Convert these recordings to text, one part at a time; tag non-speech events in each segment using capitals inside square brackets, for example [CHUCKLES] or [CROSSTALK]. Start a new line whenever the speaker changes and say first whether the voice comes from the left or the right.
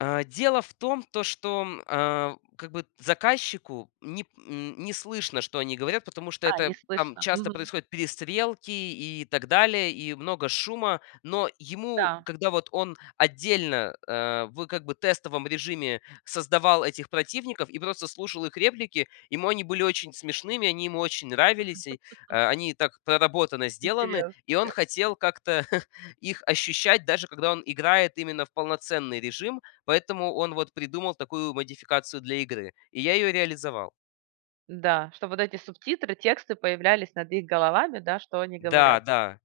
left: А дело в том то, что, м, а, как бы заказчику не п нь не слышно, что они говорят, потому что
right: А, не
left: это там
right: слышно.
left: часто
right: Мгм.
left: происходят перестрелки и так далее, и много шума. Но ему,
right: Да.
left: когда вот он отдельно, э, в как бы тестовом режиме создавал этих противников и просто слушал их реплики, ему они были очень смешными, они ему очень нравились и,
right: [CHUCKLES]
left: э, они так проработано сделаны.
right: Интересно
left: И он
right: как. Хм.
left: хотел как-то [CHUCKLES] их ощущать, даже когда он играет именно в полноценный режим. Поэтому он вот придумал такую модификацию для игры, и я её реализовал.
right: Да, чтоб вот эти субтитры, тексты появлялись над их головами да, что они
left: Да,
right: говорят.
left: да.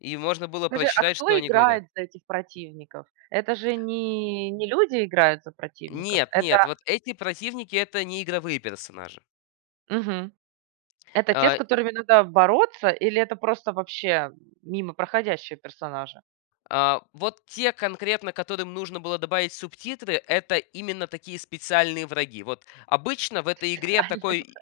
left: И можно было
right: Скажи, а
left: прочитать,
right: кто
left: что они говорят.
right: играет за этих противников? Это же не не люди играют за противников?
left: Нет, нет,
right: Это
left: вот эти противники это не игровые персонажи.
right: Мгм. Это те, с
left: А
right: которыми надо бороться или это просто, вообще, м, мимо проходящие персонажи?
left: А, вот те конкретно, которым нужно было добавить субтитры, это именно такие специальные враги. Вот обычно в этой игре
right: Специально даже.
left: такой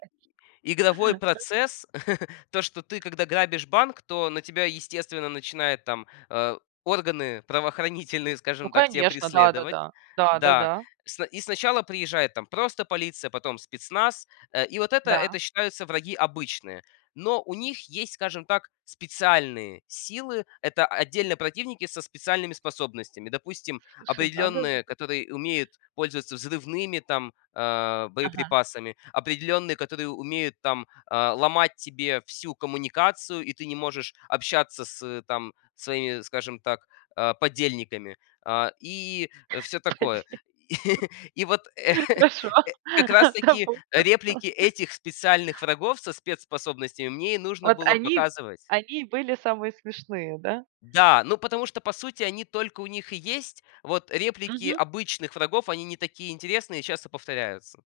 left: игровой
right: Хорошо.
left: процесс [CHUCKLES] то, что ты когда грабишь банк, то на тебя естественно начинают там, э, органы правоохранительные,
right: Ну
left: скажем так, тя
right: конечно, да, да,
left: преследовать.
right: да. Да,
left: Да.
right: да-да.
left: Сна и сначала приезжает там просто полиция, потом спецназ. Э, и вот это
right: Да.
left: это считаются враги обычные. Но у них есть, скажем так, специальные силы. Это отдельно противники со специальными способностями. Допустим,
right: Слушай, надо же.
left: определённые, которые умеют пользоваться взрывными там, а,
right: Ага.
left: боеприпасами. Определенные, которые умеют там, а, ломать тебе всю коммуникацию, и ты не можешь общаться с, ы, там своими, скажем так, а, подельниками. А, и всё такое.
right: [UNINTELLIGIBLE]
left: [CHUCKLES] И вот, [CHUCKLES]
right: Хорошо.
left: э, как раз таки
right: Допустим.
left: реплики этих специальных врагов со спецспособностями мне и нужно
right: Вот
left: было
right: они
left: показывать.
right: они и были самые смешные, да?
left: Да, ну потому что по сути они только у них и есть. Вот реплики
right: Мгм.
left: обычных врагов- они не такие интересные и часто повторяются.